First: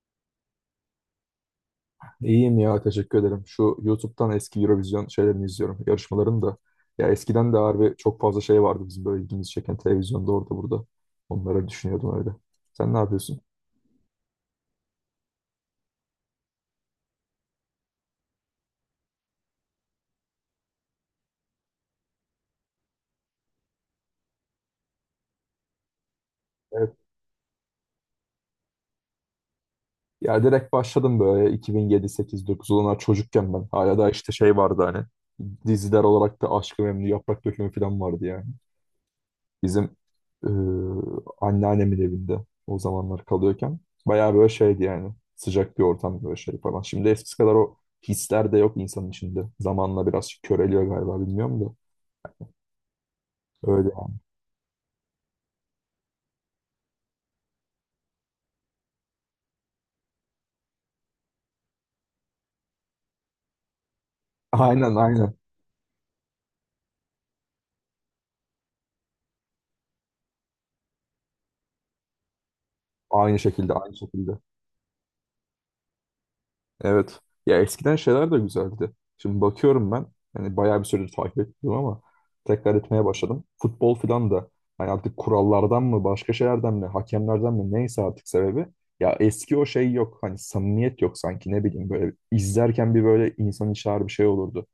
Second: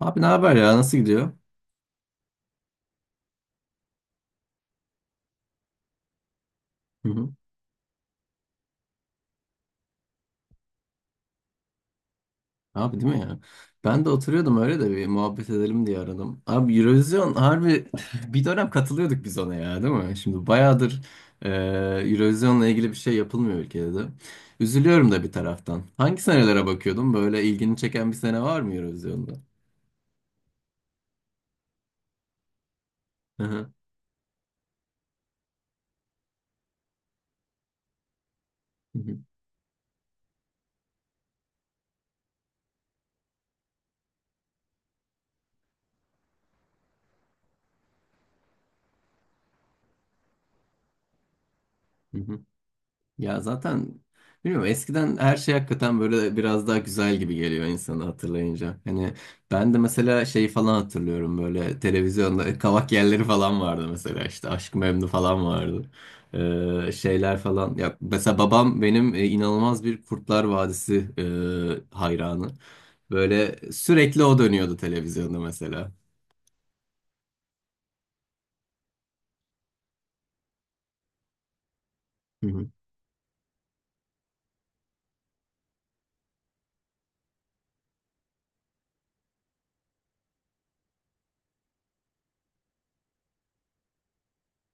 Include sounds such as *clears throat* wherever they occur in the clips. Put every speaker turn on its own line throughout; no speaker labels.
Abi ne haber ya? Nasıl gidiyor?
İyiyim ya teşekkür ederim. Şu YouTube'dan eski Eurovision şeylerini izliyorum, yarışmalarını da.
Hı
Ya
hı.
eskiden de harbi çok fazla şey vardı bizim böyle ilgimizi çeken televizyonda orada burada. Onları düşünüyordum öyle. Sen ne
Abi değil mi ya?
yapıyorsun?
Ben de oturuyordum öyle de bir muhabbet edelim diye aradım. Abi Eurovision harbi *laughs* bir dönem katılıyorduk biz ona ya değil mi? Şimdi bayağıdır e, Eurovision'la ilgili bir şey yapılmıyor ülkede de. Üzülüyorum da bir taraftan. Hangi senelere
Evet.
bakıyordum? Böyle ilgini çeken bir sene var mı Eurovision'da?
Ya direkt başladım böyle 2007, 8, 9 olanlar
Hı
çocukken ben.
hı.
Hala da işte şey vardı hani. Diziler olarak da Aşk-ı Memnu, Yaprak Dökümü falan vardı yani.
Hı
Bizim e, anneannemin evinde o zamanlar kalıyorken bayağı böyle şeydi yani sıcak bir ortam böyle şey falan. Şimdi eskisi kadar o hisler de yok insanın içinde. Zamanla biraz köreliyor galiba bilmiyorum da.
hı. Ya
Öyle.
zaten bilmiyorum, eskiden her şey hakikaten böyle biraz daha güzel gibi geliyor insanı hatırlayınca. Hani ben de mesela şeyi falan hatırlıyorum böyle televizyonda *laughs* kavak yerleri falan vardı, mesela işte Aşk-ı
Aynen
Memnu
aynen.
falan vardı. Şeyler falan. Ya mesela babam benim inanılmaz bir Kurtlar Vadisi hayranı.
Aynı
Böyle
şekilde aynı
sürekli
şekilde.
o dönüyordu televizyonda mesela.
Evet. Ya eskiden şeyler de güzeldi. Şimdi bakıyorum ben. Yani bayağı bir süredir takip ettim ama tekrar etmeye başladım. Futbol filan da hani artık kurallardan mı başka şeylerden mi hakemlerden mi neyse artık sebebi. Ya eski o şey yok. Hani samimiyet yok sanki ne bileyim böyle izlerken bir böyle insan içer bir şey olurdu.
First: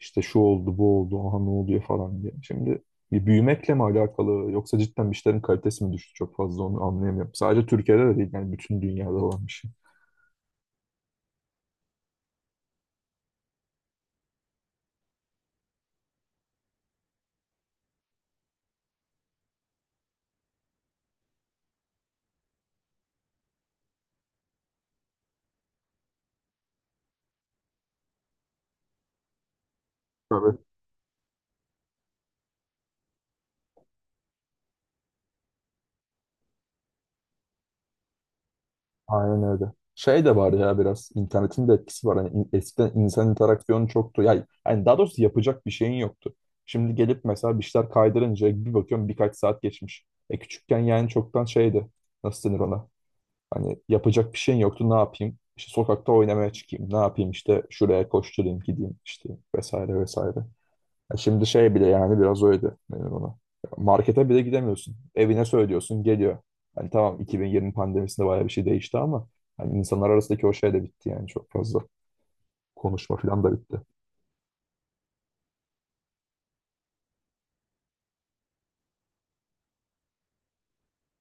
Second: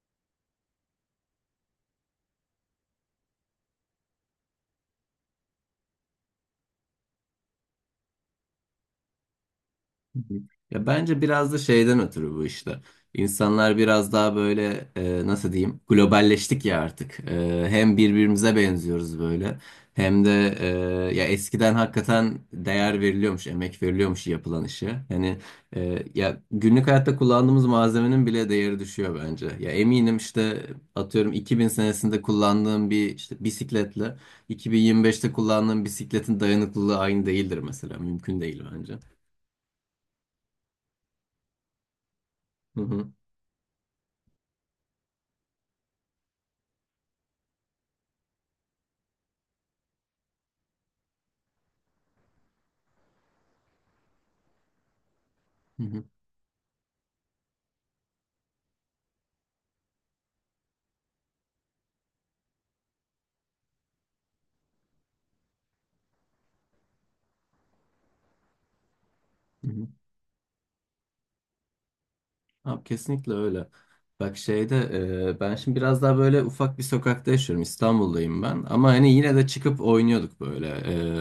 İşte şu oldu bu oldu aha ne oluyor falan diye. Şimdi bir büyümekle mi alakalı yoksa cidden bir şeylerin kalitesi mi düştü çok fazla onu anlayamıyorum. Sadece Türkiye'de de değil yani bütün dünyada olan bir şey.
Hı hı. Ya bence biraz da şeyden ötürü bu işte. İnsanlar biraz daha böyle nasıl diyeyim, globalleştik ya artık. Hem birbirimize benziyoruz böyle, hem de e, ya eskiden hakikaten değer veriliyormuş, emek veriliyormuş yapılan işe. Hani ya günlük hayatta kullandığımız malzemenin bile değeri düşüyor bence. Ya eminim
Tabii.
işte atıyorum 2000 senesinde kullandığım bir işte bisikletle 2025'te kullandığım bisikletin dayanıklılığı aynı değildir mesela. Mümkün değil bence.
Aynen öyle. Şey de var ya biraz internetin de etkisi var. Hani
Hı
eskiden
hı.
insan interaksiyonu çoktu. Yani, daha doğrusu yapacak bir şeyin yoktu. Şimdi gelip mesela bir şeyler kaydırınca bir bakıyorum birkaç saat geçmiş. E küçükken yani çoktan şeydi. Nasıl denir ona? Hani yapacak bir şeyin yoktu, ne yapayım? İşte
Hı hı,
sokakta oynamaya çıkayım. Ne yapayım işte şuraya koşturayım gideyim işte vesaire vesaire. Ya şimdi şey bile yani biraz öyle benim ona. Markete bile gidemiyorsun. Evine söylüyorsun geliyor. Hani tamam, 2020 pandemisinde bayağı bir şey değişti ama
hı
hani
hı.
insanlar arasındaki o şey de bitti yani çok fazla.
Abi
Konuşma
kesinlikle
falan da
öyle.
bitti.
Bak şeyde ben şimdi biraz daha böyle ufak bir sokakta yaşıyorum. İstanbul'dayım ben. Ama hani yine de çıkıp oynuyorduk böyle,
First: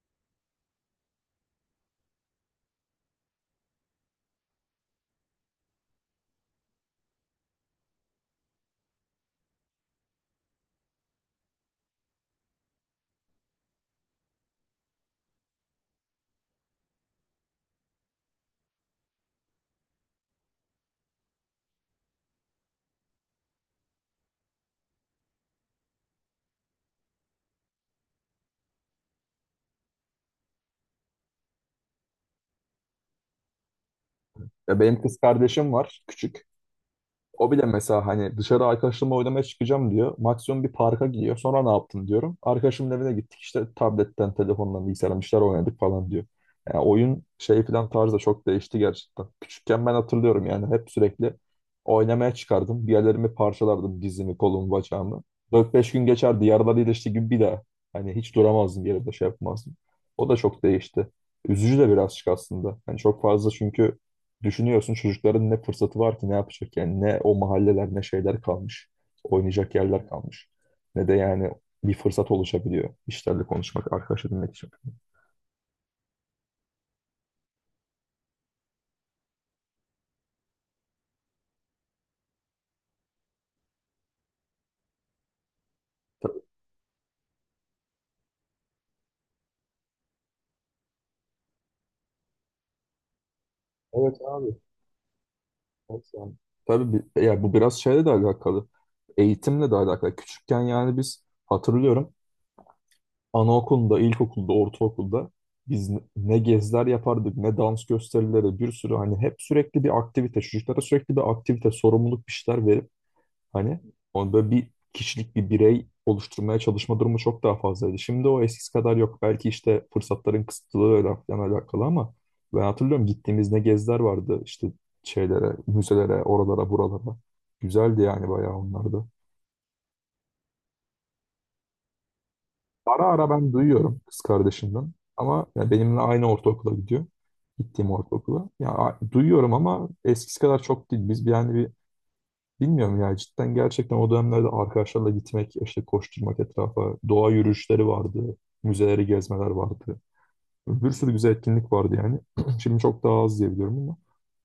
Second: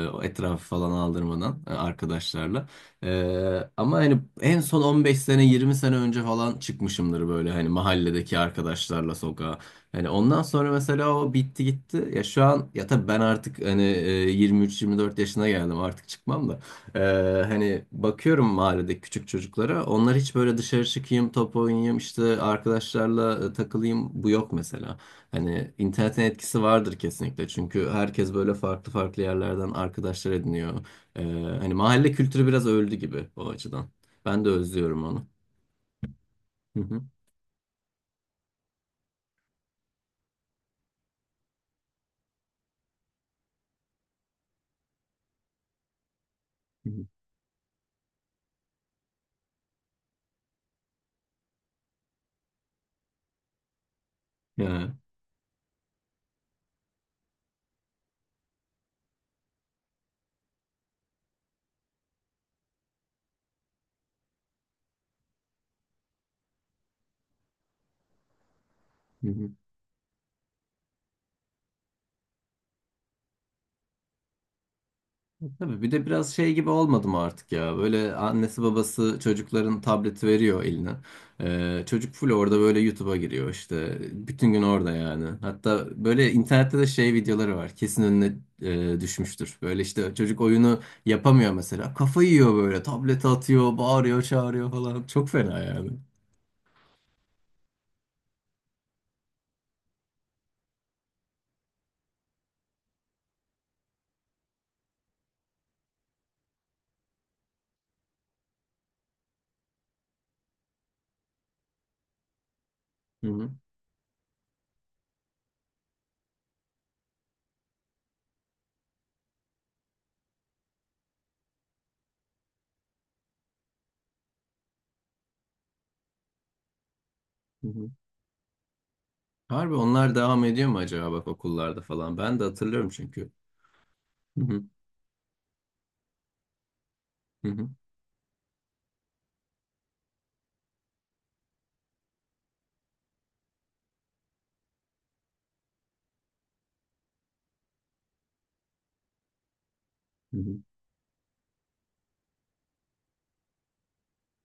o etrafı falan aldırmadan, arkadaşlarla. Ama hani en son 15 sene 20 sene önce falan çıkmışımdır böyle hani mahalledeki arkadaşlarla sokağa. Hani ondan sonra mesela o bitti gitti. Ya şu an ya tabii ben artık hani 23-24 yaşına geldim, artık çıkmam da. Ee, hani bakıyorum mahallede küçük çocuklara. Onlar hiç böyle dışarı çıkayım, top oynayayım, işte arkadaşlarla takılayım, bu yok mesela. Hani internetin etkisi vardır kesinlikle. Çünkü herkes böyle farklı farklı yerlerden arkadaşlar ediniyor. Ee, hani mahalle kültürü biraz öldü gibi o açıdan. Ben de
Ya benim
özlüyorum
kız
onu.
kardeşim var küçük.
Hı hı.
O bile mesela hani dışarı arkadaşlarımla oynamaya çıkacağım diyor. Maksimum bir parka gidiyor. Sonra ne yaptın diyorum. Arkadaşımın evine gittik işte tabletten, telefondan, bilgisayardan bir şeyler oynadık falan diyor. Yani
Hı hı.
oyun şey falan tarzı da çok değişti gerçekten. Küçükken ben hatırlıyorum yani hep sürekli oynamaya çıkardım. Bir yerlerimi parçalardım dizimi, kolumu,
Ya.
bacağımı. Dört beş gün geçerdi. Yaralar iyileşti gibi bir daha. Hani hiç duramazdım bir yerde şey yapmazdım. O da çok değişti. Üzücü de birazcık aslında. Yani çok fazla çünkü düşünüyorsun çocukların ne fırsatı var ki, ne yapacak yani, ne o mahalleler ne şeyler kalmış.
Hı hı.
Oynayacak yerler kalmış. Ne de yani bir fırsat oluşabiliyor işlerle konuşmak, arkadaş edinmek için.
Tabii bir de biraz şey gibi olmadı mı artık ya? Böyle annesi babası çocukların tableti veriyor eline. Çocuk full orada böyle YouTube'a giriyor işte. Bütün gün orada yani. Hatta böyle
Tabii,
internette de şey videoları var. Kesin önüne düşmüştür. Böyle işte çocuk oyunu yapamıyor mesela. Kafayı yiyor böyle. Tablete atıyor, bağırıyor,
evet abi.
çağırıyor falan. Çok fena yani.
Evet yani. Tabii yani bu biraz şeyle de alakalı. Eğitimle de alakalı. Küçükken yani biz hatırlıyorum anaokulunda, ilkokulda, ortaokulda biz ne ne geziler yapardık, ne dans gösterileri, bir sürü hani hep sürekli bir aktivite, çocuklara sürekli bir aktivite, sorumluluk bir şeyler verip
Hı hı.
hani onu böyle bir kişilik bir birey oluşturmaya çalışma durumu çok daha fazlaydı. Şimdi o eskisi kadar yok. Belki işte fırsatların kısıtlılığıyla falan alakalı ama ben hatırlıyorum gittiğimiz ne geziler vardı işte şeylere, müzelere, oralara, buralara.
Hı hı.
Güzeldi yani bayağı onlar da.
Harbi onlar devam ediyor mu acaba bak okullarda falan? Ben de hatırlıyorum
Ara ara
çünkü.
ben duyuyorum kız
Hı hı.
kardeşimden ama ya benimle aynı ortaokula gidiyor.
Hı hı.
Gittiğim ortaokula. Ya duyuyorum ama eskisi kadar çok değil. Yani bir, bilmiyorum ya cidden gerçekten o dönemlerde arkadaşlarla gitmek, işte koşturmak etrafa, doğa yürüyüşleri vardı, müzeleri gezmeler vardı.
Hı hı.
Bir sürü güzel etkinlik vardı yani. *clears throat* Şimdi çok daha az diye biliyorum ama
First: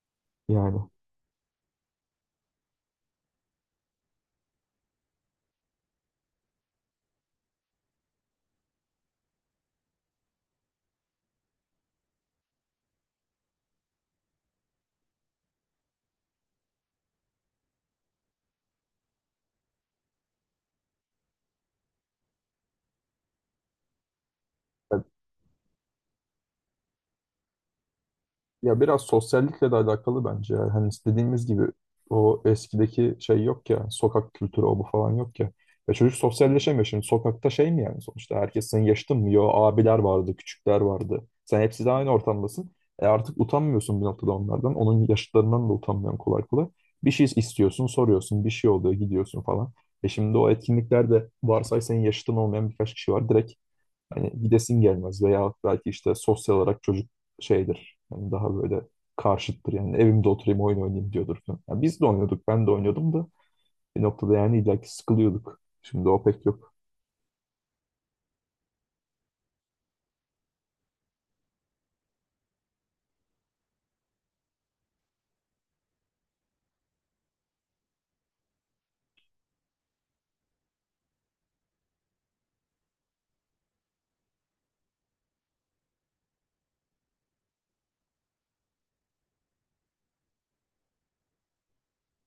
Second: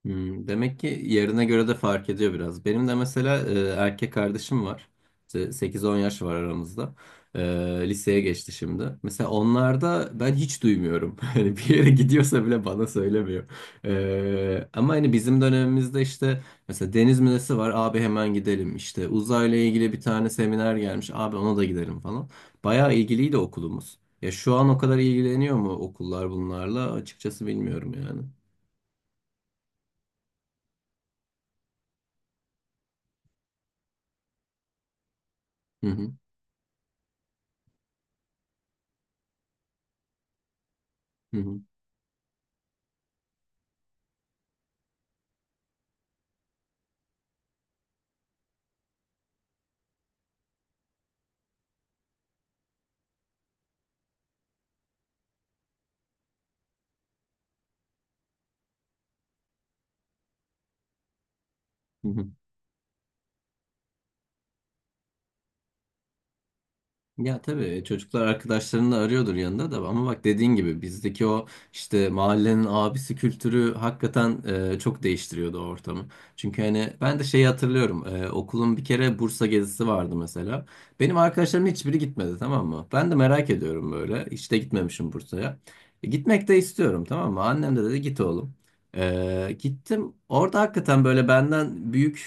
Hmm,
yani.
demek ki yerine göre de fark ediyor biraz. Benim de mesela erkek kardeşim var. İşte 8-10 yaş var aramızda. E, liseye geçti şimdi. Mesela onlarda ben hiç duymuyorum. *laughs* Hani bir yere gidiyorsa bile bana söylemiyor. Ama hani bizim dönemimizde işte mesela deniz müzesi var. Abi hemen gidelim. İşte uzayla ilgili 1 tane seminer gelmiş. Abi ona da gidelim falan. Bayağı ilgiliydi okulumuz. Ya şu an o kadar ilgileniyor mu okullar bunlarla? Açıkçası bilmiyorum yani.
Ya biraz sosyallikle de alakalı bence. Ya, hani dediğimiz gibi o eskideki şey yok ya. Sokak kültürü o bu falan yok ya.
Hı
Ya
hı,
çocuk sosyalleşemiyor şimdi. Sokakta şey mi yani sonuçta? Herkes senin yaşıtın mı? Yo, abiler vardı, küçükler vardı.
hı hı,
Sen hepsi de aynı ortamdasın. E artık utanmıyorsun bir noktada onlardan. Onun yaşıtlarından da utanmıyorsun kolay kolay. Bir şey istiyorsun, soruyorsun. Bir şey oluyor, gidiyorsun falan. E şimdi o etkinliklerde varsay senin yaşıtın olmayan birkaç kişi var. Direkt, hani gidesin gelmez veya belki işte sosyal olarak çocuk şeydir. Hani daha böyle karşıttır yani, evimde oturayım oyun oynayayım diyordur falan. Yani biz de
hı hı.
oynuyorduk, ben de oynuyordum da bir noktada yani illaki sıkılıyorduk. Şimdi o pek yok.
Ya tabii çocuklar arkadaşlarını arıyordur yanında da, ama bak dediğin gibi bizdeki o işte mahallenin abisi kültürü hakikaten çok değiştiriyordu o ortamı. Çünkü hani ben de şeyi hatırlıyorum, okulun bir kere Bursa gezisi vardı mesela. Benim arkadaşlarım hiçbiri gitmedi, tamam mı? Ben de merak ediyorum böyle, hiç de gitmemişim Bursa'ya. Gitmek de istiyorum, tamam mı? Annem de dedi git oğlum. Gittim orada, hakikaten böyle benden büyük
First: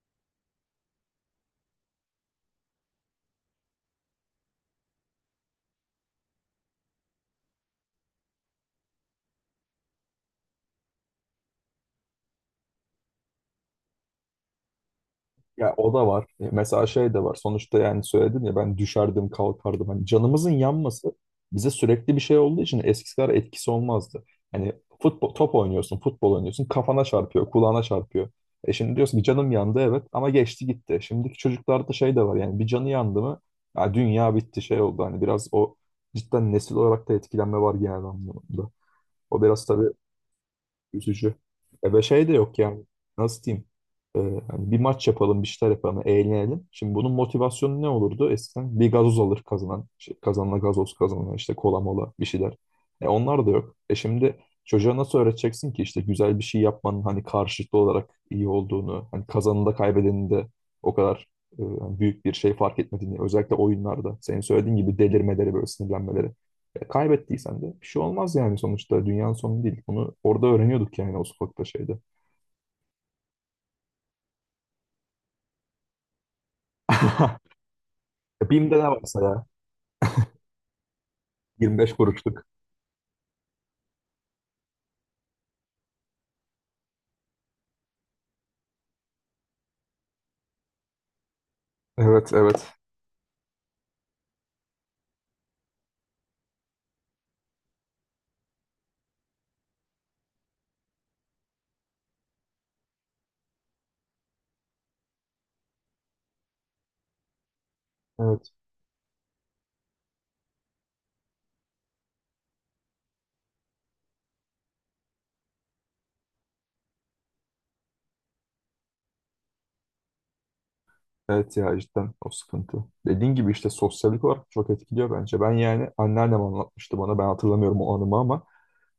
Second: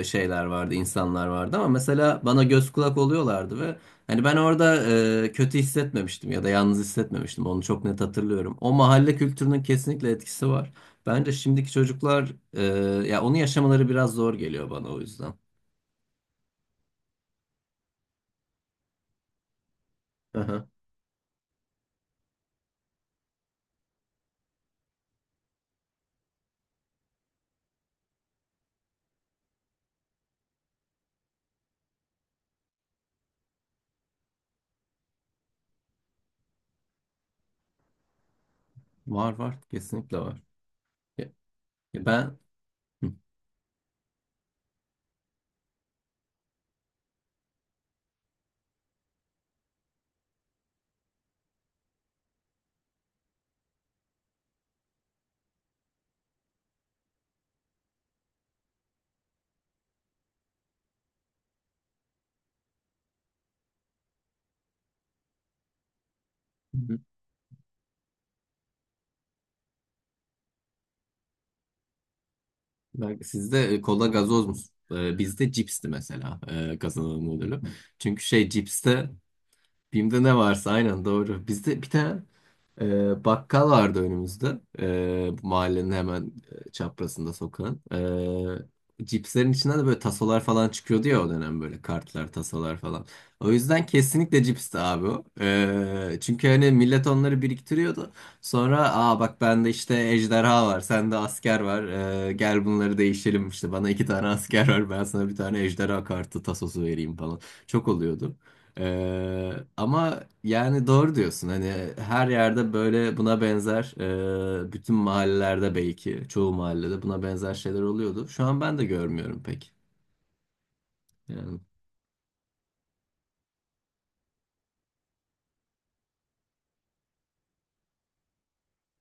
şeyler vardı, insanlar vardı ama mesela bana göz kulak oluyorlardı. Hani ben orada kötü hissetmemiştim ya da yalnız hissetmemiştim. Onu çok net hatırlıyorum. O mahalle kültürünün kesinlikle etkisi var. Bence şimdiki çocuklar ya onu yaşamaları biraz zor geliyor bana, o yüzden.
Ya o da var. Mesela şey de var. Sonuçta yani söyledim ya, ben düşerdim kalkardım. Hani canımızın
Aha.
yanması bize sürekli bir şey olduğu için eskisi kadar etkisi olmazdı. Hani futbol, top oynuyorsun, futbol oynuyorsun. Kafana çarpıyor, kulağına çarpıyor. E şimdi diyorsun ki canım yandı evet ama geçti gitti. Şimdiki çocuklarda şey de var yani, bir canı yandı mı ya dünya bitti şey oldu. Hani biraz o cidden nesil olarak da etkilenme var genel anlamda.
Var
O
var,
biraz tabii
kesinlikle var. Ya-
üzücü. E ve
ya
şey de
ben
yok yani.
Hı.
Nasıl diyeyim? E, hani bir maç yapalım, bir şeyler yapalım, eğlenelim. Şimdi bunun motivasyonu ne olurdu? Eskiden bir gazoz alır kazanan. Şey, kazanana gazoz, kazanan işte kola mola bir şeyler. E onlar da yok. E şimdi çocuğa nasıl öğreteceksin ki işte güzel bir şey yapmanın hani karşılıklı olarak iyi olduğunu, hani kazanında kaybedeninde o kadar hani büyük bir şey fark etmediğini, özellikle oyunlarda senin söylediğin gibi delirmeleri böyle sinirlenmeleri.
Hı.
Kaybettiysen de bir şey olmaz yani sonuçta dünyanın sonu değil. Bunu orada öğreniyorduk yani, o sokakta şeyde.
Belki sizde kola gazoz mu? Bizde cipsti mesela, kazanılan
*laughs*
ödülü. Çünkü şey
E, BİM'de ne
cipste.
varsa ya.
Bim'de ne varsa, aynen doğru. Bizde bir
25
tane
kuruşluk.
bakkal vardı önümüzde. Bu mahallenin hemen çaprazında sokağın. Cipslerin içinden de böyle tasolar falan çıkıyordu ya o dönem, böyle kartlar,
Evet, evet.
tasolar falan. O yüzden kesinlikle cipsti abi o. Çünkü hani millet onları biriktiriyordu. Sonra aa bak bende işte ejderha var, sende asker var. Gel bunları değişelim işte, bana 2 tane asker var, ben sana 1 tane ejderha kartı tasosu vereyim falan. Çok oluyordu.
Evet.
Ama yani doğru diyorsun hani her yerde böyle buna benzer bütün mahallelerde, belki çoğu mahallede buna benzer şeyler oluyordu. Şu an ben de görmüyorum pek.
Evet
Yani.
ya cidden o sıkıntı. Dediğin gibi işte sosyallik olarak çok etkiliyor bence. Ben yani anneannem anlatmıştı bana. Ben hatırlamıyorum o anımı ama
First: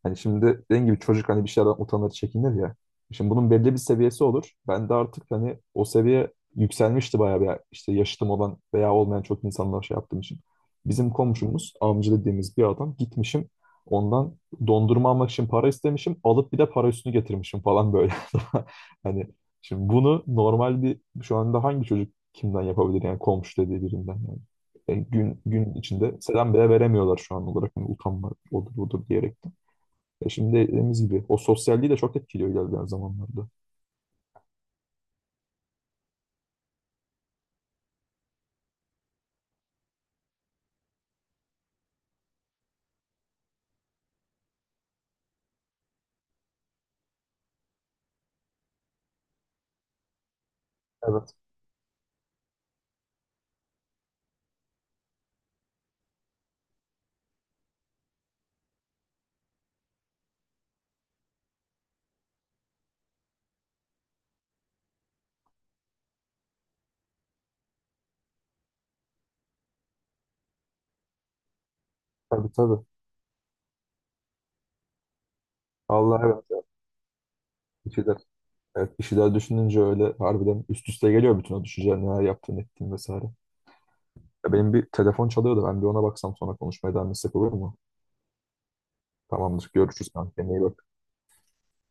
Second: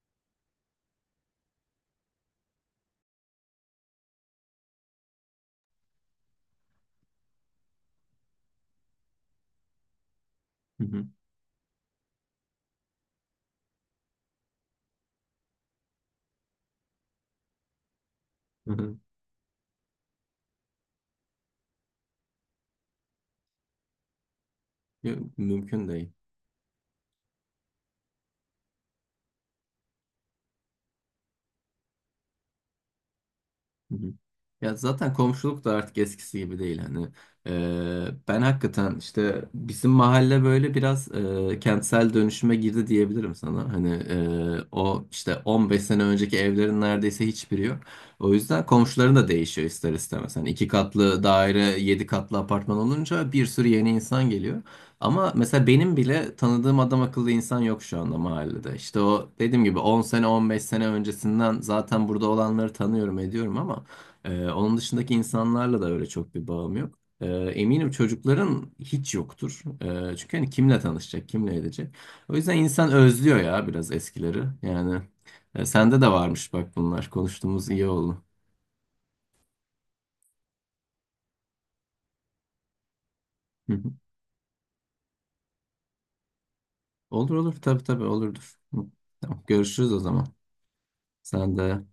hani şimdi dediğim gibi çocuk hani bir şeylerden utanır, çekinir ya. Şimdi bunun belli bir seviyesi olur. Ben de artık hani o seviye yükselmişti bayağı bir, işte yaşıtım olan veya olmayan çok insanlar şey yaptığım için.
Hı hı,
Bizim komşumuz, amca dediğimiz bir adam, gitmişim. Ondan dondurma almak için para istemişim. Alıp bir de para üstünü getirmişim falan böyle.
hı hı.
*laughs* Hani şimdi bunu normal bir, şu anda hangi çocuk kimden yapabilir yani, komşu dediği birinden yani.
Yok,
Gün gün
mümkün değil.
içinde selam bile veremiyorlar şu an olarak. Hani utanma odur budur diyerek. Ya şimdi dediğimiz gibi o sosyalliği de çok etkiliyor ilerleyen zamanlarda.
Ya zaten komşuluk da artık eskisi gibi değil hani. Ben hakikaten işte bizim mahalle böyle biraz kentsel dönüşüme girdi diyebilirim sana. Hani o işte 15 sene önceki evlerin neredeyse hiçbiri yok. O yüzden komşuların da değişiyor ister istemez. Hani 2 katlı
Evet,
daire, 7 katlı apartman olunca bir sürü yeni insan geliyor. Ama mesela benim bile tanıdığım adam akıllı insan yok şu anda mahallede. İşte o dediğim gibi 10 sene 15 sene öncesinden zaten burada olanları tanıyorum ediyorum ama onun dışındaki insanlarla da öyle çok bir bağım yok. Eminim çocukların hiç yoktur. Çünkü hani kimle tanışacak, kimle edecek. O
tabii
yüzden
tabii.
insan özlüyor ya biraz eskileri. Yani sende de
Allah
varmış
evet.
bak bunlar. Konuştuğumuz iyi
Bir şeyler,
oldu.
evet, bir şeyler düşününce öyle harbiden üst üste geliyor bütün o düşünceler, neler yaptığın, ettiğin vesaire.
Hı hı.
Ya benim bir telefon çalıyordu, ben bir ona baksam sonra konuşmaya devam
Olur
etsek olur
olur,
mu?
tabii tabii olurdur. Hı. Tamam,
Tamamdır,
görüşürüz o
görüşürüz
zaman.
kanka. İyi bak.
Sen de.